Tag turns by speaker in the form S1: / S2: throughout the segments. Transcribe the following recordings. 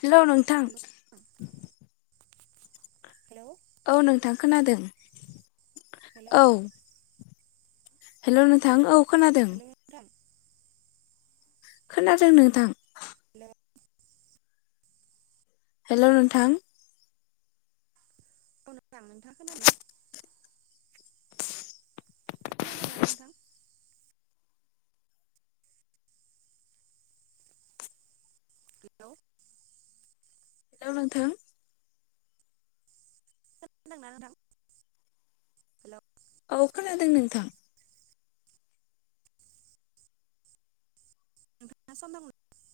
S1: हेल' नोंथां।
S2: Hello hello
S1: औ नोंथां खोनादों
S2: हेलौ
S1: औ हेल' नोंथां औ खोनादों
S2: हेलौ नोंथां
S1: खोनादों नोंथां
S2: हेल'
S1: हेल' नोंथां
S2: औ नोंथां नोंथाङा खोनादोंना? खोनादोंना नोंथां। हेल'।
S1: हेल' नोंथां।
S2: [inaudible] हेलौ
S1: औ खोनादोंं नोंथां।
S2: [inaudible]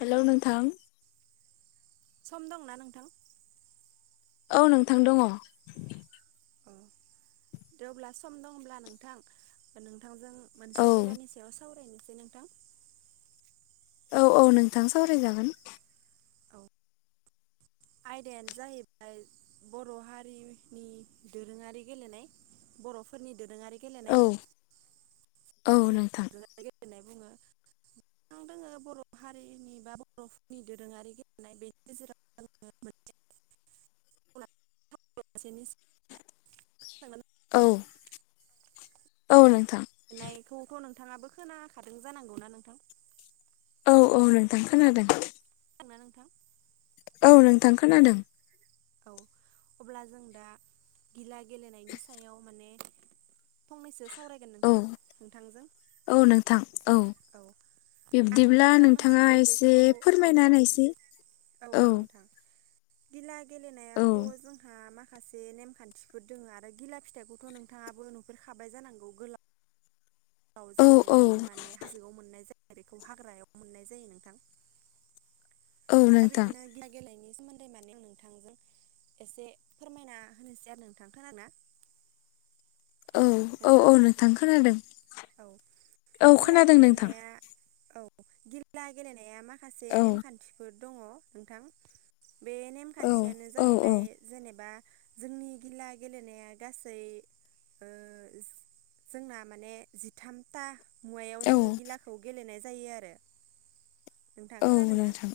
S1: हेल' नोंथां।
S2: सम दंना नोंथां।
S1: औ नोंथां दङ।
S2: अ दे अब्ला सम दं होनब्ला नोंथां नोंथांजों
S1: औ
S2: मोनसे आयदानि सायाव सावरायनोसै नोंथां।
S1: औ औ नोंथां सावराय जागोन।
S2: औ आयदायानो जाहैबाय बर' हारिनि दोरोङारि गेलेनाय। बर'फोरनि दोरोङारि
S1: औ
S2: गेलेनाय।
S1: औ नोंथां।
S2: होननाय बुङो। दङो बर' हारिनि बा बर'फोरनि दोरोङारि गेलेनाय बेनि गेजेराव
S1: [inaudible]
S2: [inaudible]
S1: औ। औ नोंथां
S2: लिरनायखौथ' नोंथाङाबो खोनाखादों जानांगौना नोंथां।
S1: औ औ नोंथां खोनादों।
S2: खोनादोंना नोंथां।
S1: औ नोंथां खोनादों।
S2: औ अब्ला जों दा गिला गेलेनायनि सायाव माने फंनैसो सावरायगोन
S1: औ
S2: नोंथां नोंथांजों
S1: औ नोंथां
S2: औ आं
S1: बिब्दिब्ला
S2: जा
S1: नोंथाङा
S2: मोनथिगौ
S1: एसे
S2: बेखौ औ
S1: फोरमायना
S2: औ
S1: होनाय एसे
S2: औ औ नोंथां गिला
S1: औ
S2: गेलेनायाथ जोंहा मा खासे नेमखान्थिफोर दोङो आरो गिला फिथाइखौथ नोंथाङाबो नुफेरखाबाय जानांगौ गोला लाव
S1: औ
S2: जायो
S1: औ
S2: बेयो माने हाजोआव मोननाय जायो बेखौ हाग्रायाव मोननाय जायो नोंथां
S1: औ
S2: दा
S1: नोंथां
S2: बिदिनो गिला [unintelligible] सोमोन्दै माने नोंथांजों एसे फोरमायना होनोसै आरो नोंथां खोनादोंना
S1: औ औ औ नोंथां खोनादों
S2: औ
S1: औ
S2: गिला
S1: खोनादों नोंथां
S2: गेलेनाया औ गिला गेलेनाया मा खासे
S1: औ
S2: नेमखान्थिफोर दङ नोंथां बे
S1: औ
S2: नेमखान्थियानो
S1: औ
S2: जाहैबाय जेनेबा जोंनि गिला गेलेनाया गासै ओ जोंना माने जिथामथा मुवायाव
S1: औ
S2: जोङो गिलाखौ गेलेनाय जायो आरो नोंथां
S1: औ
S2: खोनादोंना
S1: नोंथां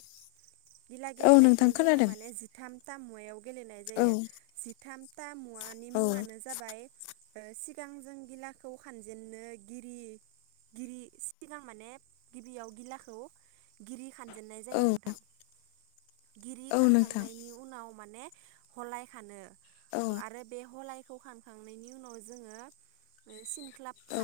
S2: गिला
S1: औ
S2: गेलेनायखौ
S1: नोंथां
S2: जोङो
S1: खोनादों
S2: माने जिथाम थाम मुवायाव गेलेनाय
S1: औ
S2: जायो जिथामथा मुवानि
S1: औ
S2: मुङानो जाबाय ओ सिगां जों गिलाखौ खानजेन [unintelligible] खानजेननाय
S1: औ
S2: जायो नोंथां गिरि
S1: औ नोंथां
S2: खानखांनायनि उनाव माने
S1: औ
S2: [unintelligible] खानखांनायनि उनाव जोङो
S1: औ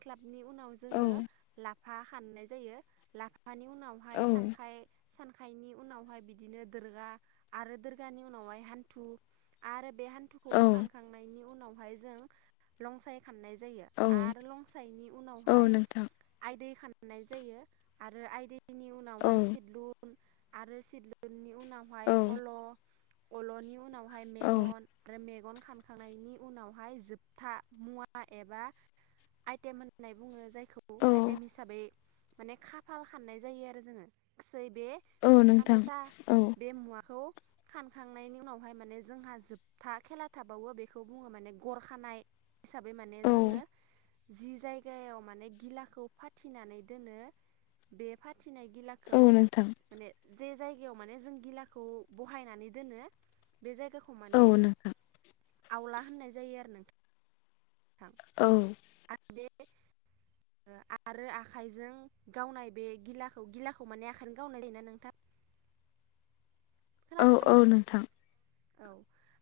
S2: [unintelligible] [unintelligible] उनाव
S1: औ
S2: जोङो लाफा खाननाय जायो लाफानि उनावहाय
S1: औ
S2: सानखाय सानखायनि उनावहाय बिदिनो दोर्गा आरो दोर्गानि उनावहाय हान्थु आरो बे हान्थुखौ बोखाखांनायनि उनावहाय जों लंसाय खाननाय जायो
S1: औ
S2: आरो लंसायनि
S1: औ
S2: उनावहाय
S1: नोंथां
S2: आइदै खाननाय जायो आरो आइदै बिनि उनावहाय
S1: औ
S2: सिदलुन आरो सिदलुननि उनावहाय
S1: औ
S2: अल अलनि उनावहाय
S1: औ
S2: मेगन आरो मे गन खानखांनायनि उनावहाय जोबथा मुवा एबा आइटेम होननानै बुङो जायखौ आइटेम हिसाबै माने खाफाल खान्नाय जायो आरो जोङो गासै बे
S1: औ नोंथां
S2: जिथामथा
S1: औ
S2: बे मुवाखौ खानखांनायनि उनावहाय माने जोंहा जोबथा खेला थाबावो बेखौ बुङो माने गर खानाय हिसाबै माने
S1: औ
S2: जोङो जि जायगायाव माने गिलाखौ फाथिनानै दोनो बे फा थिनाय गिलाखौ
S1: औ नोंथां
S2: माने जे जाय गायाव माने गिलाखौ बहायनानै दोनो बे जायगाखौ
S1: औ
S2: माने
S1: नोंथां
S2: आवला होननाय जायो आरो नोंथां
S1: औ
S2: आरो बे [unintelligible] आरो आखाइजों गावनाय बे गिलाखौ गिलाखौ माने आखाइजों गावनाय जायोना नोंथां
S1: औ औ नोंथां
S2: औ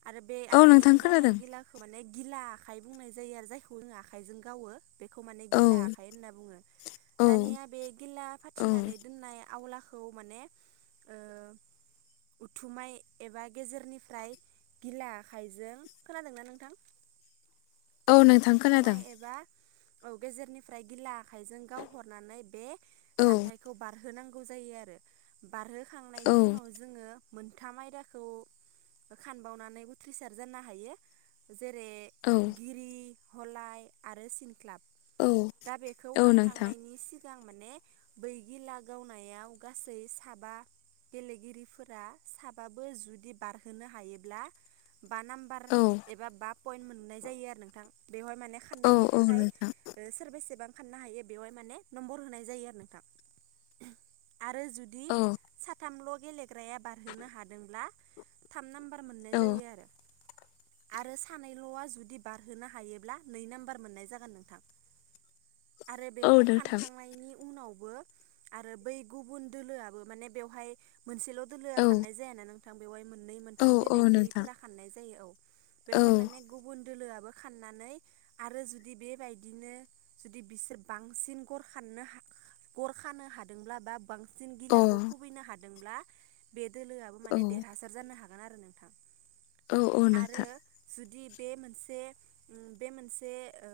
S2: आरो बे
S1: औ
S2: आखाइजों
S1: नोंथां
S2: गावनाय
S1: खोनादों
S2: गिलाखौ माने गिला आखाइ बुंनाय जायो आरो जायखौ जोङो आखाइजों गावो बेखौ माने
S1: औ
S2: गिला आखाइ होनना बुङो
S1: औ
S2: दानिया बे गिला
S1: औ
S2: फाथिनानै दोननाय आवलाखौ माने ओ उथुमाय एबा गेजेरनिफ्राय गिला आखायजों खोनादोंना नोंथां
S1: औ नोंथां खोनादों
S2: उथुमाय एबा औ गेजेरनिफ्राय गिला आखाइजों गावहरनानै बे
S1: औ
S2: जान्थाइखौ बारहोनां गौ जायो आरो
S1: औ
S2: बारहोखांनायनि उनाव जोङो मोनथाम आयदाखौ खानबावनानै उथ्रिसार जानो हायो जेरै
S1: औ
S2: गिरि हलाय आरो सिनख्लाब
S1: औ
S2: दा बेखौ
S1: औ नोंथां
S2: फानखांनायनि सिगां सिगां माने बै गिला गावनायाव गासै साबा गेलेगिरिफोरा साबाबो जुदि बारहोनो हायोब्ला बा नाम्बार
S1: औ
S2: एबा बा पइन्ट मोननाय जायो आरो नोंथां बेवहाय माने
S1: औ
S2: खारनायनि
S1: औ
S2: थाखाय
S1: नोंथां
S2: सोरबेसेबां फाननो हायो बेवहाय माने नम्बर होनाय जायो आरो नोंथां। आरो जुदि
S1: औ
S2: साथामल' गेलेग्राया बारहोनो हादोंब्ला थाम नाम्बारा मोननाय
S1: औ
S2: जायो आरो। आरो सानैल'आ जुदि बारहोनो हायोब्ला नै नाम्बार मोननाय जागोन नोंथां।
S1: [inaudible]
S2: आरो
S1: औ
S2: बेखौ
S1: नोंथां
S2: फानखांनायनि उनावबो आरो बै गुबुन दोलोआबो माने बेवहाय मोनसेल'
S1: औ
S2: दोलो खाननाय जाया ना नोंथां बेवहाय मोननै
S1: औ
S2: मोनथाम
S1: औ नोंथां
S2: गेलेगिरिफोरा खाननाय जायो औ
S1: औ
S2: बेवहाय माने गुबुन दोलोआबो खाननानै आरो जुदि बेबायदिनो जुदि बिसोर बांसिन गर गर खानो हादोंब्ला बा बांसिन जों
S1: अ
S2: गिलाखौ खुबैनो हादोंब्ला बे दोलोआबो
S1: औ
S2: माने देरहासार जानो हागोन आरो नोंथां।
S1: औ औ
S2: आरो
S1: नोंथां
S2: जुदि बे मोनसे बे मोनसे ओ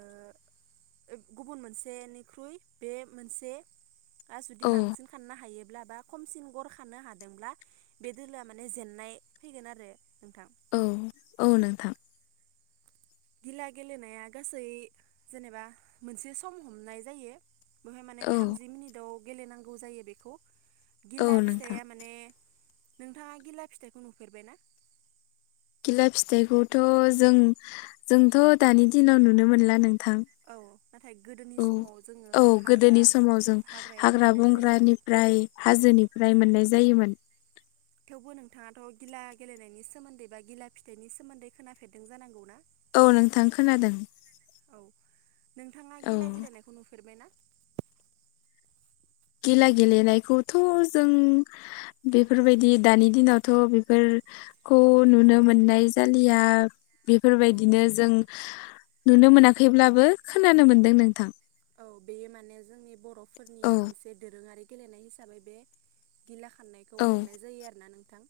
S2: गुबुन मोनसेनिख्रुइ बे मोनसे जुदि
S1: औ
S2: बांसिन खाननो हायोब्ला बा खमसिन गर खानो हादोंब्ला बे दोलोआ माने जेननाय फैगोन आरो नोंथां।
S1: औ औ नोंथां।
S2: गिला गेलेनाया गासै जेनेबा मोनसे सम हमनाय जायो। बेवहाय माने
S1: औ
S2: थामजि मिनिटाव गेलेनांगौ जायो बेखौ।
S1: औ
S2: गिला
S1: नोंथां
S2: फिथाइया माने नोंथाङा गिला फिथाइखौ नुफेरबायना?
S1: गिला फिथाइखौथ' जों जोंथ' दानि दिनाव नुनो मोनला नों
S2: औ नाथाय गोदोनि समाव जोङो
S1: औ
S2: हाग्रा
S1: गोदोनि
S2: हाग्रायाव मोननाय जायोमोन।
S1: फ्राय
S2: औ
S1: हाजोनिफ्राय मोननाय जायोमोन।
S2: थेवबो नोंथाङाथ' गिला गेलेनायनि सोमोन्दै बा गिला फिथाइनि सोमोन्दै खोनाफेरदों जानांगौ ना?
S1: औ नोंथां खोनादों।
S2: औ नोंथाङा
S1: औ
S2: गिला गेलेनायखौ नुफेरबायना?
S1: गिला गेलेनायखौथ' जों बेफोरबायदि दानि दिनावथ' बेफोर खौ
S2: औ
S1: नुनो मोननाय जालिया।
S2: औ
S1: बेफोरबायदिनो जों नुनो मोनाखैब्लाबो खोनानो मोन्दों नोंथां।
S2: औ बेयो माने जोंनि बर'फोरनि
S1: औ
S2: मोनसे दोरोङारि गेलेनाय हिसाबै बे गिला खारनायखौ
S1: औ
S2: हमनाय जायो आरो ना नोंथां।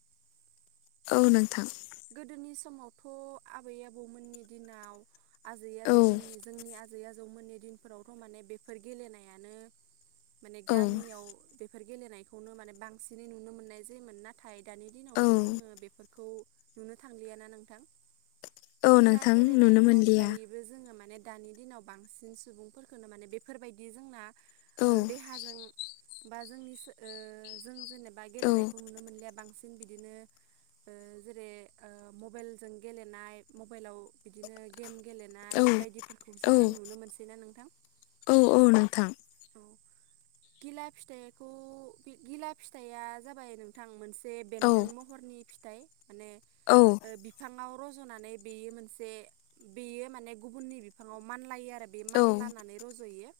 S1: औ नों
S2: गोदोनि समावथ' आबै आबौमोननि दिनाव
S1: औ
S2: आजै-आजौमोननि जोंनि आजै-आजौमोननि दिनफोरावथ' माने बेफोर गेलेनायानो माने
S1: औ
S2: गामियाव बेफोर गेलेनायखौनो माने बांसिनै नुनो मोननाय जायोमोन नाथाय दानि
S1: औ
S2: दिनावथ' जोङो बेफोरखौ नुनो थांलियाना नोंथां।
S1: औ
S2: गिला
S1: नोंथां नुनो
S2: गेलेनायनि
S1: मोनलिया
S2: अनगायैबो जोङो मा ने दानि दिनाव बांसिन सुबुंफोरखौनो माने बेफोरबायदि जोंना
S1: औ
S2: ओ देहाजों बा जोंनि सो ओ जों जेनेबा
S1: औ
S2: गेलेनायखौ नुनो मोनलिया बांसिन बिदिनो ओ जेरै ओ मबाइलजों गेलेनाय मबाइलाव बिदिनो गेम
S1: औ
S2: गेलेनाय बायदिफोरखौसो
S1: औ
S2: जों नुनो मोनसैना नोंथां।
S1: औ औ नोंथां
S2: गिला फिथाइखौ बे गिला फिथाइया जाबाय नोंथां मोन से
S1: औ
S2: बेन्दों महरनि फिथाइ माने
S1: औ
S2: ओ बिफाङाव रज'नानै बेयो मोनसे बेयो माने गुबुननि बिफाङाव मान लायो आ दा बे
S1: औ
S2: मानलानानै रज'यो।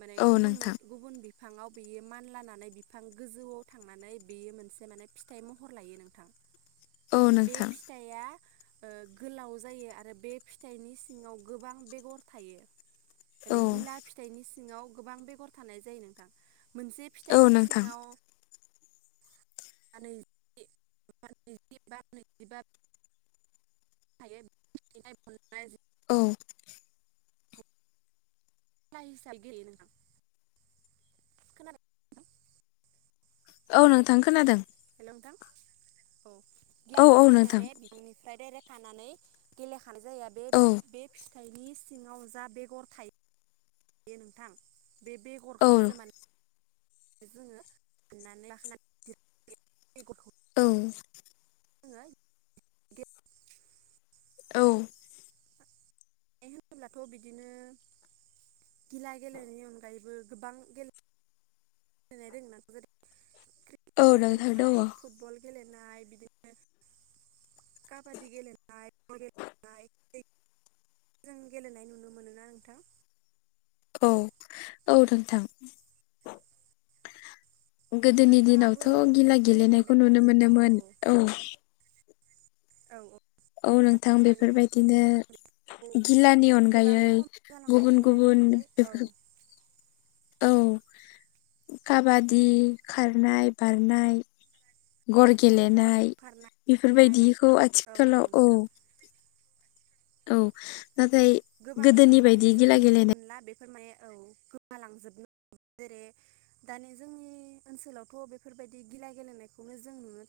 S2: माने
S1: औ
S2: गुबुन मोन
S1: नोंथां
S2: गुबुन बि बिफाङाव बेयो मानलानानै बिफां गोजौआव थांनानै बेयो मोनसे माने फिथाइ महर लायो
S1: औ
S2: नोंथां बे
S1: नोंथां
S2: फिथाइया ओ गोलाव जायो आरो बे फिथाइनि सिङाव गोबां बेगर थायो
S1: औ
S2: माने गिला फिथाइनि सिङाव गोबां बेगर थानाय जायो नोंथां मोनसे
S1: औ
S2: फिथाइनि
S1: नोंथां
S2: सिङाव बिदिब्ला बिदिबा थायो बिनिफाय मोन्नाय जायो
S1: औ
S2: टाइसायगेलेयो नोंथां खोनादों
S1: औ नोंथां खोनादों
S2: हेल' नोंथां औ गिला
S1: औ औ
S2: फिथाइखौ
S1: नोंथां
S2: माने बिफांनिफ्राय डायरेक्ट खानानै गेला खानाय जाया बे
S1: औ
S2: बे फि थाइनि सिङाव जा बेगर थायो दे नोंथां बे
S1: औ
S2: बेगरखौसो माने जोङो हाननानै लाखानानै बेगर
S1: औ
S2: जोंङो गे
S1: औ
S2: बे होनोब्लाथ बिदिनो गिला गेलेनायनि अनगायैबो गोबां गेले गोजोन्नाय दं ना जेरै
S1: औ
S2: क्रिकेट
S1: नोंथां दङ
S2: गेलेनाय फुटबल गेलेनाय बिदिनो काबादि गेलेनाय इक जों गेलेनाय नुनो मोनोना नोंथां
S1: औ औ नोंथां गोदोनि
S2: नोंथाङाबो
S1: दिनावथ गिला गेलेनायखौ
S2: गेलेफेरबाय
S1: नुनो
S2: जानांगौ
S1: मोनोमोन औ
S2: औ औ
S1: औ नोंथां
S2: नाथाय दानि दिनावथ'
S1: बेफोरबायदिनो
S2: जोंखौ
S1: घिलानि
S2: गोबां
S1: अनगायै
S2: खम
S1: गुबुन
S2: जालांनायखौ नुनो
S1: गुबुन
S2: मोनबाय औ
S1: बेफोर औ काबादि खारनाय बारनाय गर गेले
S2: खारनाय बारनाय
S1: नायबेफोरबायदिखौ
S2: बिदिनो
S1: आथिखालाव औ
S2: नोंथां
S1: औ नाथाय गोदोनि बायदि गिला गेलेनाय
S2: फोरमाये औ गोमालांजोबनो जेरै दानि जोंनि ओनसोलावथ बेफोरबायदि गिला गेलेनायखौनो जों नुनो